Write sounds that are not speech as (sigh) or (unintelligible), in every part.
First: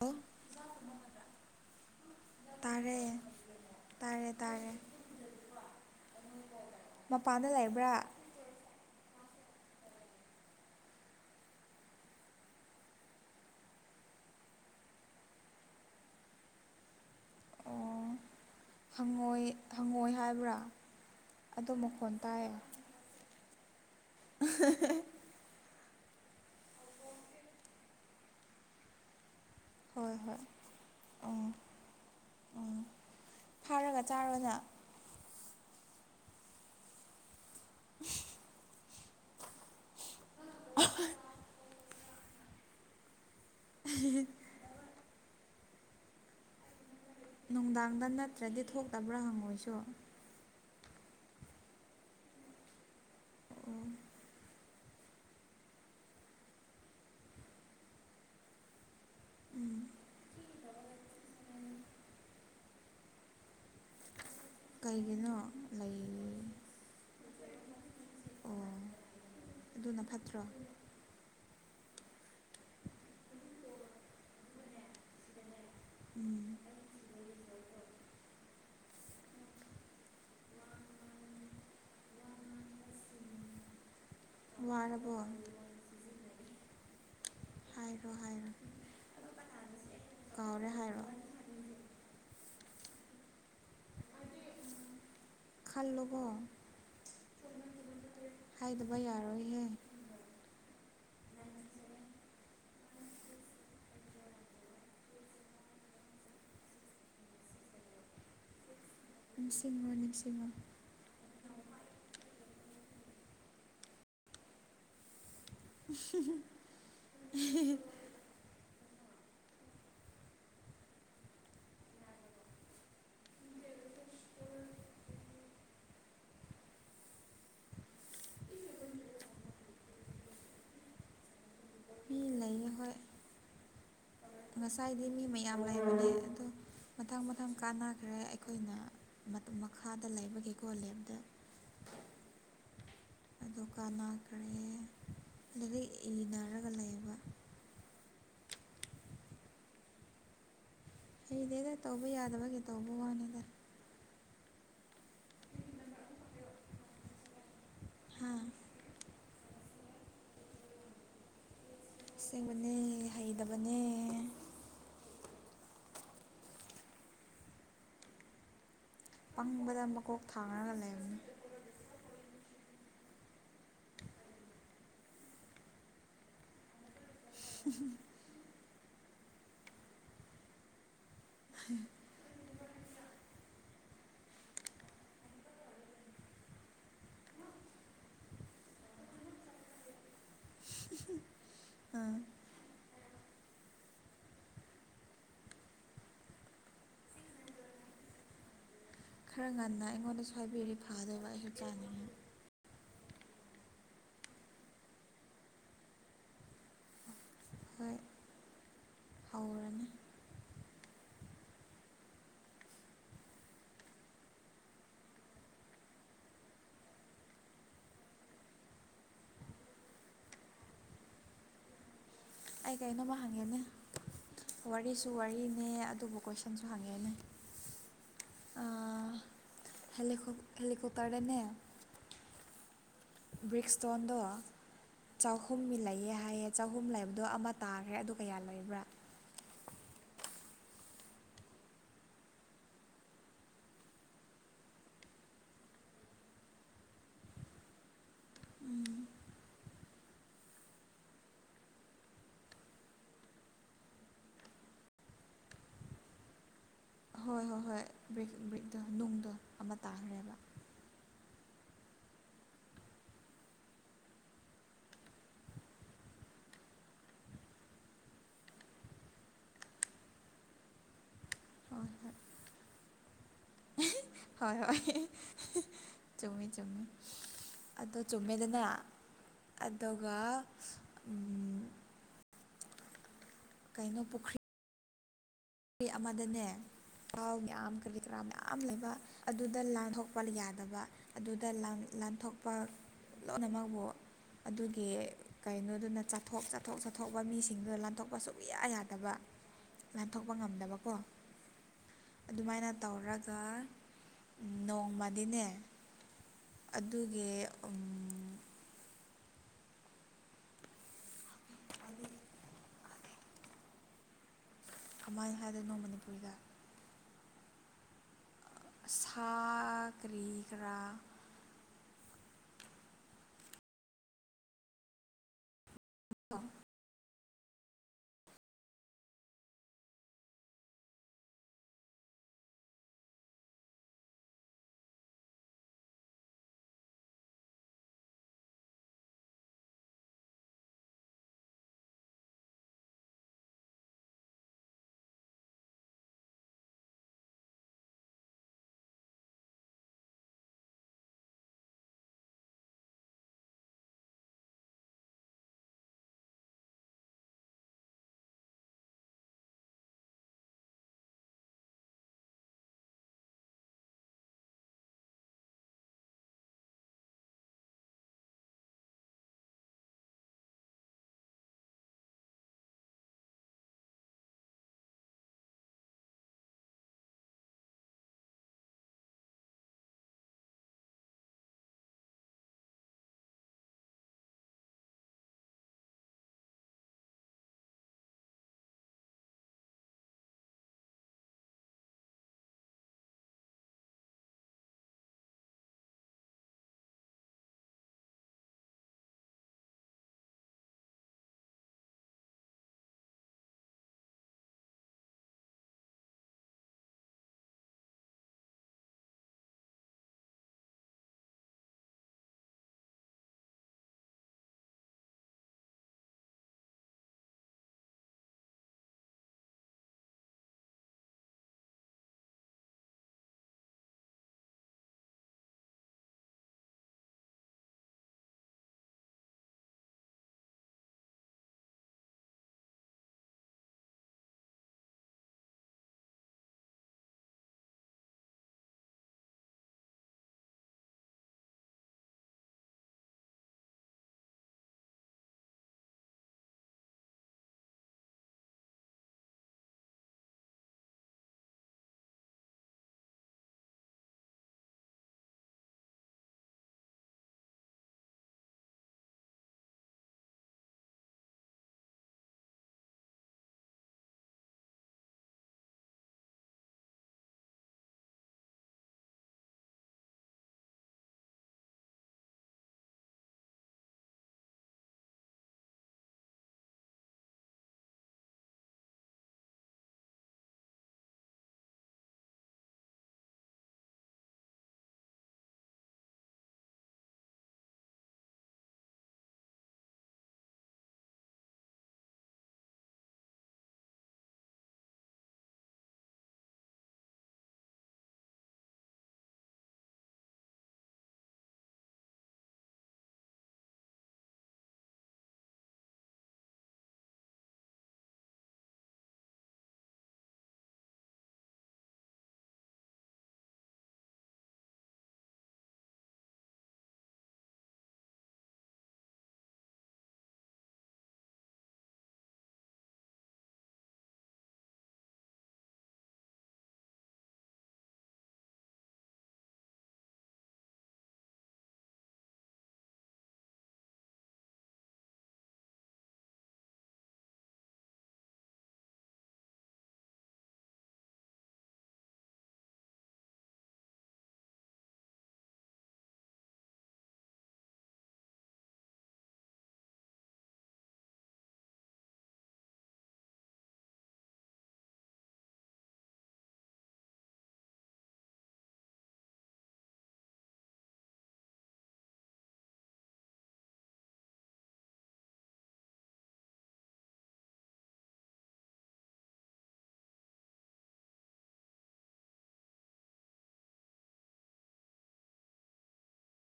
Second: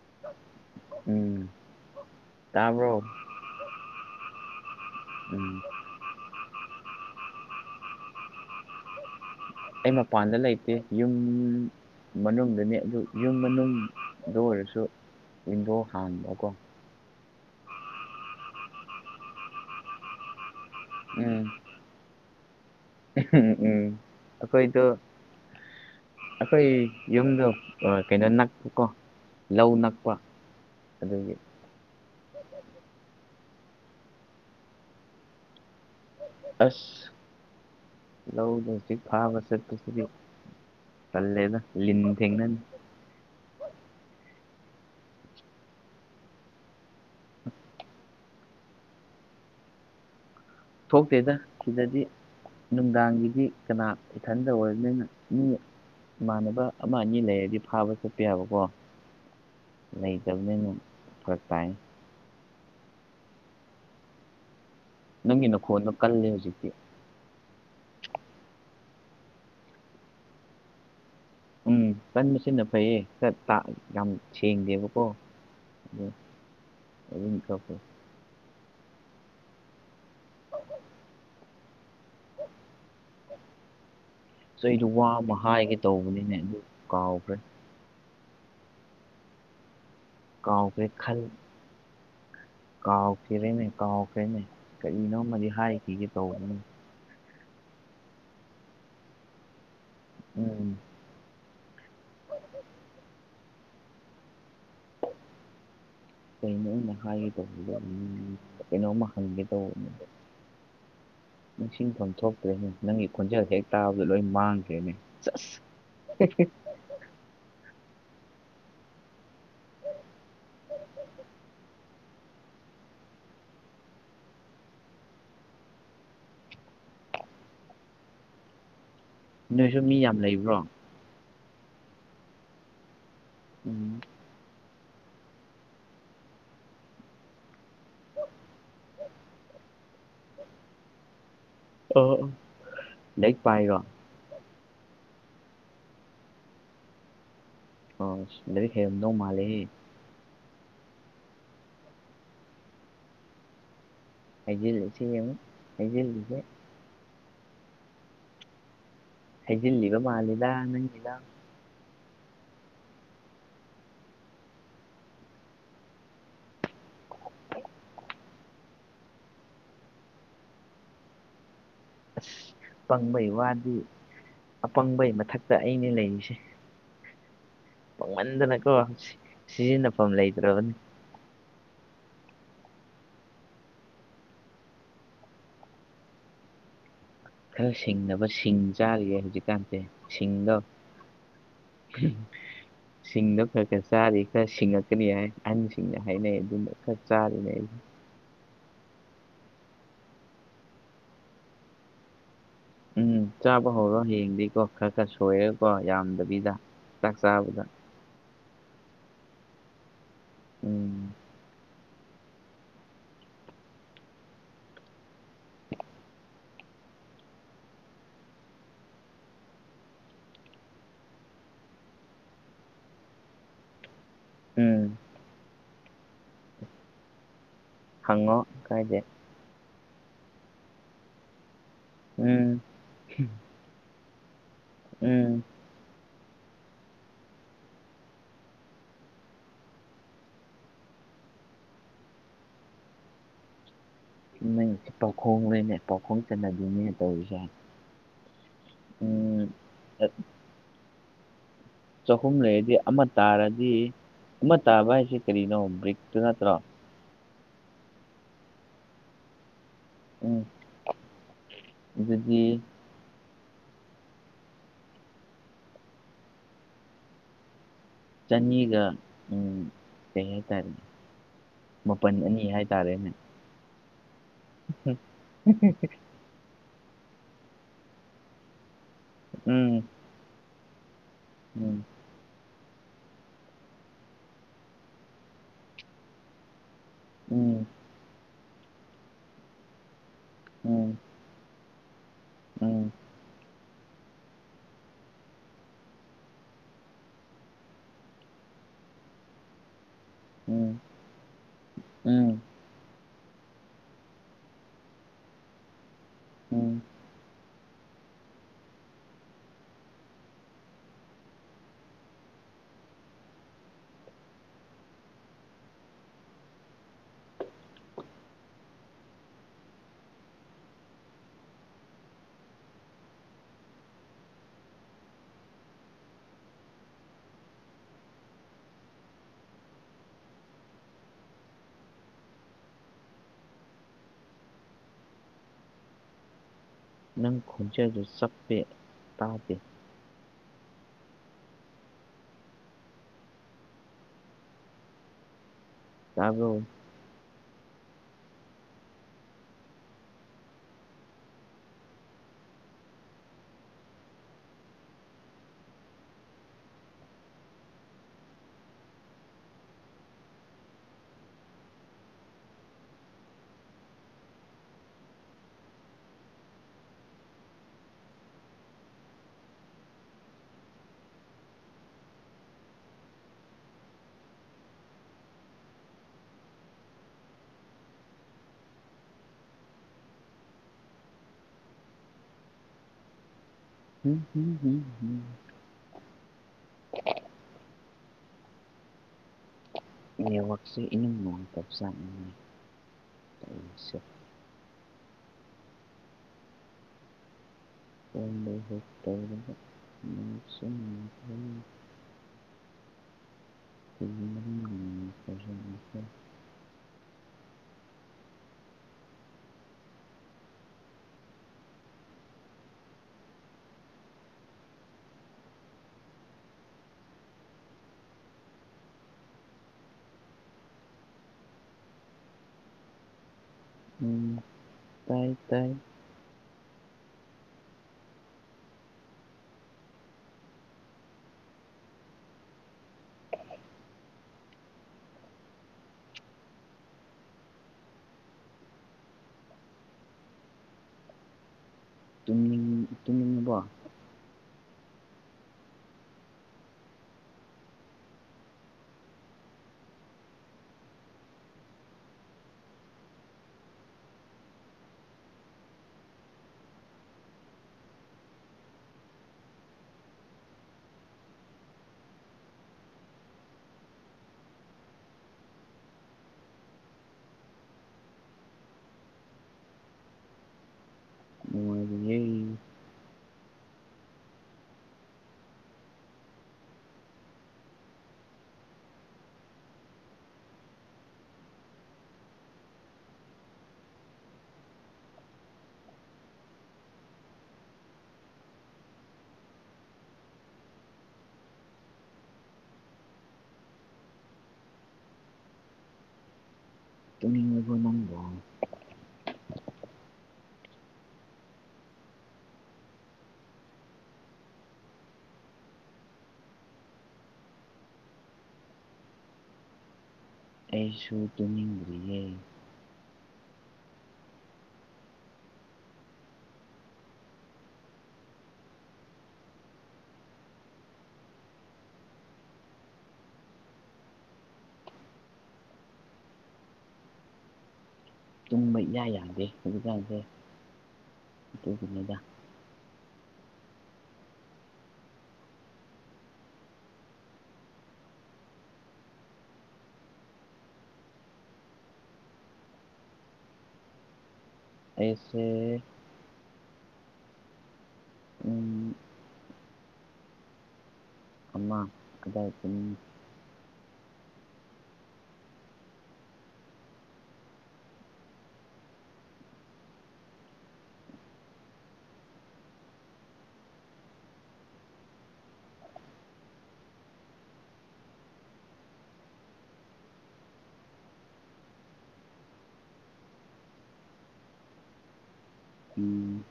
ꯑꯣ ꯎꯝ ꯇꯥꯔꯦ ꯇꯥꯕ꯭ꯔꯣ ꯇꯥꯔꯦ ꯇꯥꯔꯦ ꯎꯝ ꯃꯄꯥꯟꯗ ꯂꯩꯕ꯭ꯔꯥ ꯑꯩ ꯃꯄꯥꯟꯗ ꯂꯩꯇꯦ ꯌꯨꯝ ꯃꯅꯨꯡꯗꯅꯤ ꯑꯗꯨ ꯌꯨꯝ ꯃꯅꯨꯡꯗ ꯑꯣꯏꯔꯁꯨ ꯋꯥꯟꯗꯣ ꯍꯥꯡꯕꯀꯣ ꯑꯣ ꯍꯪꯉꯣꯏ ꯍꯪꯉꯣꯏ ꯍꯥꯏꯕ꯭ꯔꯥ ꯎꯝ ꯑꯗꯨ ꯃꯈꯣꯟ ꯇꯥꯏꯌꯦ ꯎꯝ ꯎꯝ ꯑꯈꯣꯏꯗꯣ ꯑꯩꯈꯣꯏ ꯌꯨꯝꯗꯣ ꯑ ꯀꯩꯅꯣ ꯅꯛꯄ ꯀꯣ ꯂꯧ ꯅꯛꯄ ꯍꯣꯏ ꯍꯣꯏ ꯑꯗꯨꯒꯤ ꯎꯝ ꯎꯝ ꯐꯥꯔꯒ ꯆꯥꯔꯣꯅ ꯑꯁ ꯂꯧꯗ ꯍꯩ ꯐꯥꯕ ꯆꯠꯄꯁꯤꯗꯤ ꯇꯜꯂꯦꯗ ꯂꯤꯟ ꯊꯦꯡꯅꯅꯤ ꯎ ꯅꯨꯡꯗꯥꯡꯗ ꯅꯠꯇ꯭ꯔꯗꯤ ꯊꯣꯛꯇꯕ꯭ꯔꯥ ꯍꯪꯉꯣꯏꯁꯨ ꯊꯣꯛꯇꯦꯗ ꯁꯤꯗꯗꯤ ꯅꯨꯡꯗꯥꯡꯒꯤꯗꯤ ꯑꯣ ꯀꯅꯥ ꯏꯊꯟꯗ ꯑꯣꯏꯔꯕꯅꯤꯅ ꯃꯤ ꯏꯃꯥꯟꯅꯕ ꯑꯃ ꯑꯅꯤ ꯂꯩꯔꯗꯤ ꯐꯥꯕ ꯆꯠꯄ ꯌꯥꯕꯀꯣ ꯎꯝ ꯂꯩꯇꯕꯅꯤꯅ ꯐꯔꯛ ꯇꯥꯏ ꯀꯩꯒꯤꯅꯣ ꯅꯪꯒꯤ ꯅꯈꯣꯟꯗꯣ ꯂꯩ ꯀꯜꯂꯦ ꯍꯧꯖꯤꯛꯇꯤ ꯑꯣ ꯑꯗꯨꯅ ꯐꯠꯇ꯭ꯔꯣ ꯎꯝ ꯀꯟꯕ ꯁꯤꯅꯥ ꯐꯩꯌꯦ ꯈꯔꯥ ꯇꯥ ꯌꯥꯝ ꯁꯦꯡꯗꯦꯕꯀꯣ ꯎꯝ ꯍꯧꯅꯤꯛꯅ ꯈꯥꯄꯩ ꯆꯩꯗꯨ ꯋꯥꯔꯕꯣ ꯋꯥ ꯑꯃ ꯍꯥꯏꯒꯦ ꯇꯧꯕꯅꯤꯅꯦ ꯑꯗꯨ ꯀꯥꯎꯈ꯭ꯔꯦ ꯍꯥꯏꯔꯣ ꯍꯥꯏꯔꯣ ꯀꯥꯎꯔꯦ ꯀꯥꯎꯈ꯭ꯔꯦ ꯍꯥꯏꯔꯣ ꯈꯟ ꯀꯥꯎꯈꯦꯔꯦꯅꯦ ꯀꯥꯎꯈ꯭ꯔꯦꯅꯦ ꯀꯔꯤꯅꯣꯝꯃꯗꯤ ꯍꯥꯏꯈꯤꯒꯦ ꯈꯜꯂꯣꯀꯣ ꯇꯧꯕꯅꯤ ꯍꯥꯏꯗꯕ ꯌꯥꯔꯣꯏꯍꯦ ꯎꯝ ꯅꯣꯡ ꯆꯨꯔꯦꯅꯦ ꯀꯩꯅꯩ ꯑꯩꯅ ꯍꯥꯏꯒꯦ ꯗꯧꯕꯗꯨ ꯀꯩꯅꯣꯝꯃ ꯍꯪꯒꯦ ꯅꯤꯡꯁꯤꯡꯉꯣ ꯇꯧꯕꯅꯦꯕ ꯅꯤꯡꯁꯤꯡꯉꯣ ꯅꯤꯡꯁꯤꯡꯐꯝ ꯊꯣꯛꯇ꯭ꯔꯦꯅꯦ ꯅꯪꯒꯤ ꯈꯣꯟꯖꯦꯜ ꯍꯦꯛ ꯇꯥꯕꯗ ꯂꯣꯏ ꯃꯥꯡꯈ꯭ꯔꯦꯅꯦ ꯁꯁ (inaudible) ꯅꯣꯏꯁꯨ ꯃꯤ ꯌꯥꯝ ꯂꯩꯕ꯭ꯔꯣ ꯃꯤ ꯂꯩꯌꯦ ꯍꯣꯏ ꯎꯝ ꯉꯁꯥꯏꯗꯤ ꯃꯤ ꯃꯌꯥꯝ ꯂꯩꯕꯅꯦ ꯑꯗꯣ ꯃꯊꯪ ꯃꯊꯪ ꯀꯥꯟꯅꯈ꯭ꯔꯦ ꯑꯩꯈꯣꯏꯅ ꯃꯇꯨ ꯃꯈꯥꯗ ꯂꯩꯕꯒꯤ ꯀꯣꯂꯦꯕꯗ ꯑꯣ ꯑꯣ ꯂꯥꯏꯔꯤꯛ ꯑꯗꯨ ꯄꯥꯏꯔꯣ ꯀꯅꯥꯟ ꯀ꯭ꯔꯦ ꯂꯥꯔꯤꯛ ꯏꯅꯔꯒ ꯂꯩꯕ ꯑꯣꯁ ꯂꯥꯔꯤꯛ ꯍꯩꯔꯝꯗꯧ ꯃꯥꯜꯂꯤꯍꯦ ꯍꯩꯗꯦꯗ ꯇꯧꯕ ꯌꯥꯗꯕꯒꯤ ꯇꯧꯕ ꯋꯥꯅꯤꯗ ꯍꯥꯏꯖꯤꯜꯂꯤꯁꯦ ꯌꯦꯡꯉꯨ ꯍꯥꯏꯖꯤꯜꯂꯤꯁꯦ ꯍꯥꯥ ꯍꯩꯖꯤꯜꯂꯤꯕ ꯃꯥꯂꯤꯗ ꯅꯪꯒꯤꯗꯣ ꯏꯁꯦꯡꯕꯅꯦ ꯍꯩꯗꯕꯅꯦ ꯄꯪꯕꯗ ꯃꯀꯣꯛ ꯊꯥꯡꯔꯒ ꯂꯩꯕꯅꯤ ꯑꯁ ꯄꯪꯕꯩ ꯋꯥꯗꯤ ꯑꯄꯪꯕꯩ ꯃꯊꯛꯇ ꯑꯩꯅꯦ ꯂꯩꯔꯤꯁꯦ ꯎ ꯄꯣꯡꯃꯟꯗꯅꯀꯣ ꯁꯤ ꯁꯤꯖꯤꯟꯅꯐꯝ ꯂꯩꯇ꯭ꯔꯕꯅꯤ ꯈꯔ ꯁꯤꯡꯅꯕ ꯁꯤꯡ ꯆꯥꯔꯤꯌꯦ ꯍꯧꯖꯤꯛꯀꯥꯟꯁꯦ ꯁꯤꯡꯗꯣ ꯎꯝ ꯁꯤꯡꯗꯣ ꯈꯔ ꯈꯔ ꯆꯥꯔꯤ ꯈꯔ ꯁꯤꯡꯉꯛꯀꯅꯤ ꯍꯥꯏ ꯑꯍꯟꯁꯤꯡꯅ ꯍꯥꯏꯅꯩ ꯑꯗꯨꯝꯕ ꯈꯔ ꯆꯥꯔꯤꯅꯦ ꯑꯩ ꯈꯔ ꯉꯟꯅ ꯑꯩꯉꯣꯟꯗꯁꯨ ꯍꯥꯏꯕꯤꯔꯤ ꯐꯗꯧꯕ ꯑꯩꯁꯨ ꯆꯥꯅꯤꯡꯉꯥꯏ ꯎꯝ ꯆꯥꯕ ꯍꯧꯔꯣ ꯌꯦꯡꯗꯤꯀꯣ ꯈꯔ ꯈꯔ ꯁꯣꯏꯔꯦꯀꯣ ꯌꯥꯝꯗꯕꯤꯗ ꯆꯥꯛ ꯆꯥꯕꯗ ꯍꯣꯏ ꯍꯧꯔꯅꯤ ꯎꯝ ꯑꯩ ꯀꯩꯅꯣꯝꯃ ꯍꯪꯉꯦꯅꯦ ꯎꯝ ꯋꯥꯔꯤꯁꯨ ꯋꯥꯔꯤꯅꯦ ꯑꯗꯨꯕꯨ ꯀꯣꯏꯁꯟ ꯁꯟꯁꯨ ꯍꯥꯡꯒꯦꯅꯦ ꯍꯪꯉꯣ ꯀꯥꯏꯗꯦ ꯍꯦꯜꯂꯤꯀꯣꯛ ꯍꯦꯜꯂꯤꯀꫭꯛꯇꯔꯗꯅꯦ ꯎꯝ ꯕ꯭ꯔꯤꯛ ꯁ꯭ꯇꯣꯟꯗꫭ ꯎꯝ ꯆꯥꯍꯨꯝꯒꯤ ꯂꯩꯑꯦꯌꯦ ꯍꯥꯏꯌꯦ ꯆꯍꯨꯝ ꯂꯩꯕꯗꯣ ꯑꯃ ꯇꯥꯈ꯭ꯔꯦ ꯑꯗꯨ ꯀꯌꯥ ꯂꯩꯕ꯭ꯔꯥ ꯅꯪꯒꯤꯁꯦ ꯄꯥꯎꯈꯣꯡ ꯅꯤꯅꯦ ꯄꯥꯎꯈꯣꯡ ꯆꯟꯅꯕꯤꯅꯤꯅꯦ ꯇꯧꯔꯤꯁꯦ ꯎꯝ ꯆꯍꯨꯝ ꯂꯩꯔꯗꯤ ꯑꯃ ꯇꯥꯔꯗꯤ ꯑꯃ ꯇꯥꯕ ꯍꯥꯏꯁꯦ ꯀꯔꯤꯅꯣ ꯕ꯭ꯔꯤꯛꯇꯨ ꯅꯠꯇ꯭ꯔꯣ ꯍꯣꯏ ꯍꯣꯏ ꯍꯣꯏ ꯕ꯭ꯔꯤꯛ ꯕ꯭ꯔꯤꯛꯇꫭ ꯅꯨꯡꯗꫭ ꯑꯃ ꯇꯥꯈ꯭ꯔꯦꯕ ꯎꯝ ꯑꯗꯨꯗꯤ ꯆꯅꯤꯒ ꯎꯝ ꯀꯩ ꯍꯇꯥꯔꯦ ꯍꯣꯏ ꯃꯥꯄꯜ ꯍꯣꯏ ꯑꯅꯤ ꯍꯥꯏꯇꯥꯔꯦꯅꯦ ꯍꯣꯏ ꯍꯣꯏ ꯆꯨꯝꯃꯤ ꯆꯨꯝꯃꯤ ꯑꯗꯣ ꯆꯨꯝꯃꯦꯗꯅ ꯎꯝ ꯑꯗꯨꯒ ꯎꯝ ꯀꯩꯅꯣ ꯄꯨꯈ꯭ꯔꯤ ꯈꯤ ꯑꯃꯗꯅꯦ ꯊꯥꯎ ꯎꯝ ꯃꯌꯥꯝ ꯀꯔꯤ ꯀꯔꯥ ꯃꯌꯥꯝ ꯂꯩꯕ ꯑꯗꯨꯗ ꯂꯥꯟꯊꯣꯛ ꯄꯜ ꯌꯥꯗꯕ ꯎꯝ ꯑꯗꯨꯗ ꯂꯥꯟ ꯂꯥꯟꯊꯣꯛꯄ ꯎꯝ ꯂꯣꯏꯅꯃꯛꯕꯨ ꯑꯗꯨꯒꯤ ꯀꯩꯅꯣꯗꯨꯅ ꯆꯠꯊꯣꯛ ꯆꯠꯊꯣꯛ ꯆꯠꯊꯣꯛꯄ ꯃꯤꯁꯤꯡꯗꯨꯗ ꯂꯥꯟꯊꯣꯛꯄ ꯁꯨꯛꯌꯥ ꯌꯥꯗꯕ ꯊꯣꯛꯄ ꯎꯝ ꯉꯝꯗꯕꯀꯣ ꯎꯝ ꯑꯗꯨꯃꯥꯏꯅ ꯇꯧꯔꯒ ꯅꯣꯡꯃꯅꯤꯅꯦ ꯎꯝ ꯑꯗꯨꯒꯤ ꯎꯝ (inaudible) ꯀꯃꯥꯏꯅ ꯍꯥꯏꯗꯣꯏꯅꯣ ꯃꯅꯤꯄꯨꯔꯤꯗ ꯁꯥ ꯀꯔꯤ ꯀꯔ (inaudible) ꯅꯪ ꯈꯣꯟꯖꯦꯜꯗꯨ ꯆꯞꯄꯦ ꯇꯥꯗꯦ ꯇꯥꯕ꯭ꯔꫭ ꯎꯝ ꯍꯨꯝ ꯍꯝꯝ ꯅꯦꯠꯋꯥꯛꯁꯦ ꯏꯅꯨꯡ ꯅꯨꯡꯉꯥꯏꯄꯕꯖꯥꯠꯅꯤ ꯇꯧꯔꯤꯁꯦ (inaudible) (inaudible) ꯎꯝ ꯇꯥꯏ ꯇꯥꯏ ꯇꯨꯝꯅꯤꯡ ꯇꯨꯝ ꯇꯨꯝꯃꯕꯣ ꯅꯨꯉꯥꯏꯔꯤꯌꯦ ꯇꯨꯝꯅꯤꯡꯉꯕꫭ ꯅꯪꯕꫭ ꯑꯩꯁꯨ ꯇꯨꯝꯅꯤꯡꯗ꯭ꯔꯤꯌꯦ ꯇꯨꯝꯕ ꯏꯌꯥ ꯌꯥꯗꯦ ꯍꯧꯖꯤꯛꯀꯥꯟꯁꯦ ꯑꯗꯨꯒꯤꯅꯤꯗ ꯑꯩꯁꯦ ꯎꯝ ꯑꯃ ꯑꯗꯥꯏ ꯇꯨꯝꯅꯤ ꯎꯝ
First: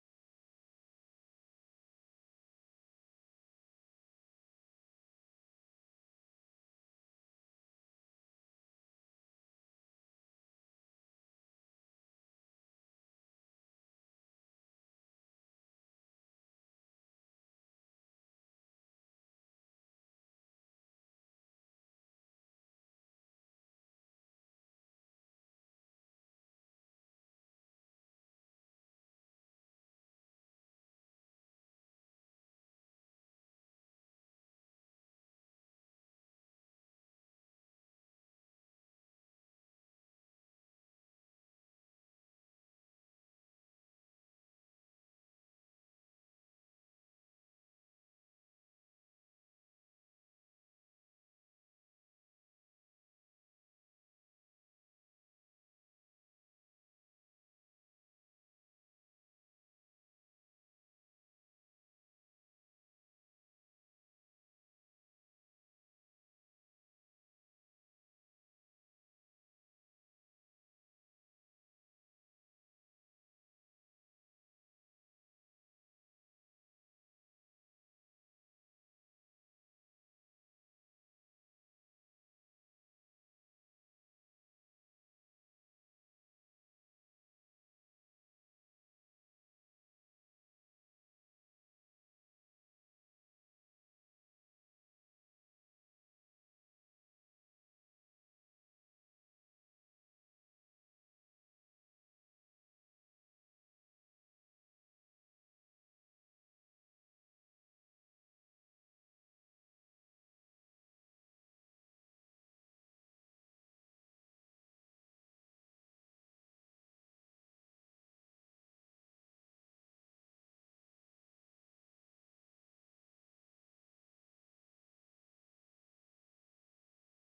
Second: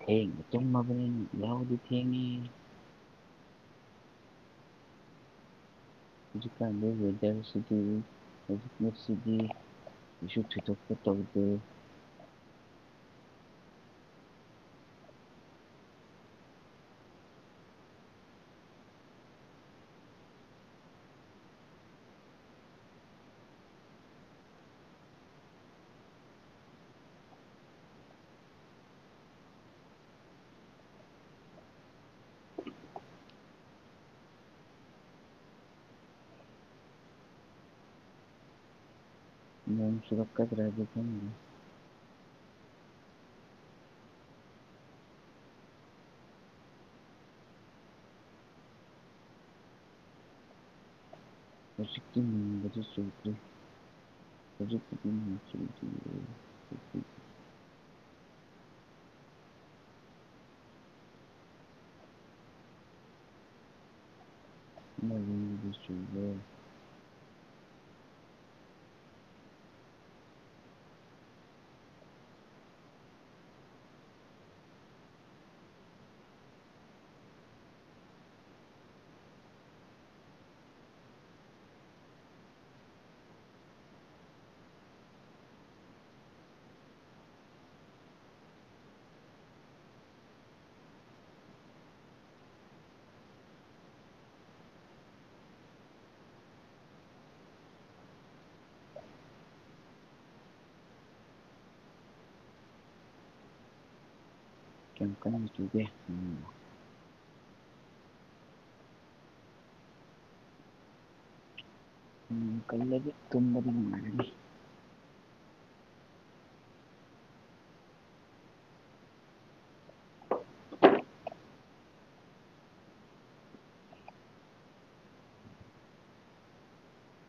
ꯊꯦꯡꯅ ꯇꯨꯝꯃꯕꯅꯤꯅ ꯌꯥꯍꯧꯗꯤ ꯊꯦꯡꯉꯦ ꯍꯧꯖꯤꯀꯥꯟꯗ ꯋꯦꯗꯔꯁꯤꯗꯤ ꯍꯧꯖꯤꯛꯁꯤ ꯀꯩꯁꯨ ꯊꯣꯏꯗꯣꯛꯄ ꯇꯧꯗꯦ ꯅꯣꯡ ꯆꯨꯔꯛꯀꯗꯔꯗꯤ ꯈꯪꯗꯦ ꯍꯧꯖꯤꯛꯇꯤ ꯆꯨꯨꯗꯔ꯭ꯤ ꯍꯧꯖꯤꯛ (unintelligible) ꯅꯣꯏꯔꯣꯝꯗꯤ ꯆꯨꯕꯔꯣ ꯀꯌꯥꯝ ꯀꯟꯅ ꯆꯨꯒꯦ ꯅꯣꯡ ꯅꯣꯡ ꯀꯜꯂꯒ ꯇꯨꯝꯕꯗꯤ ꯅꯨꯡꯉꯥꯏꯅꯤ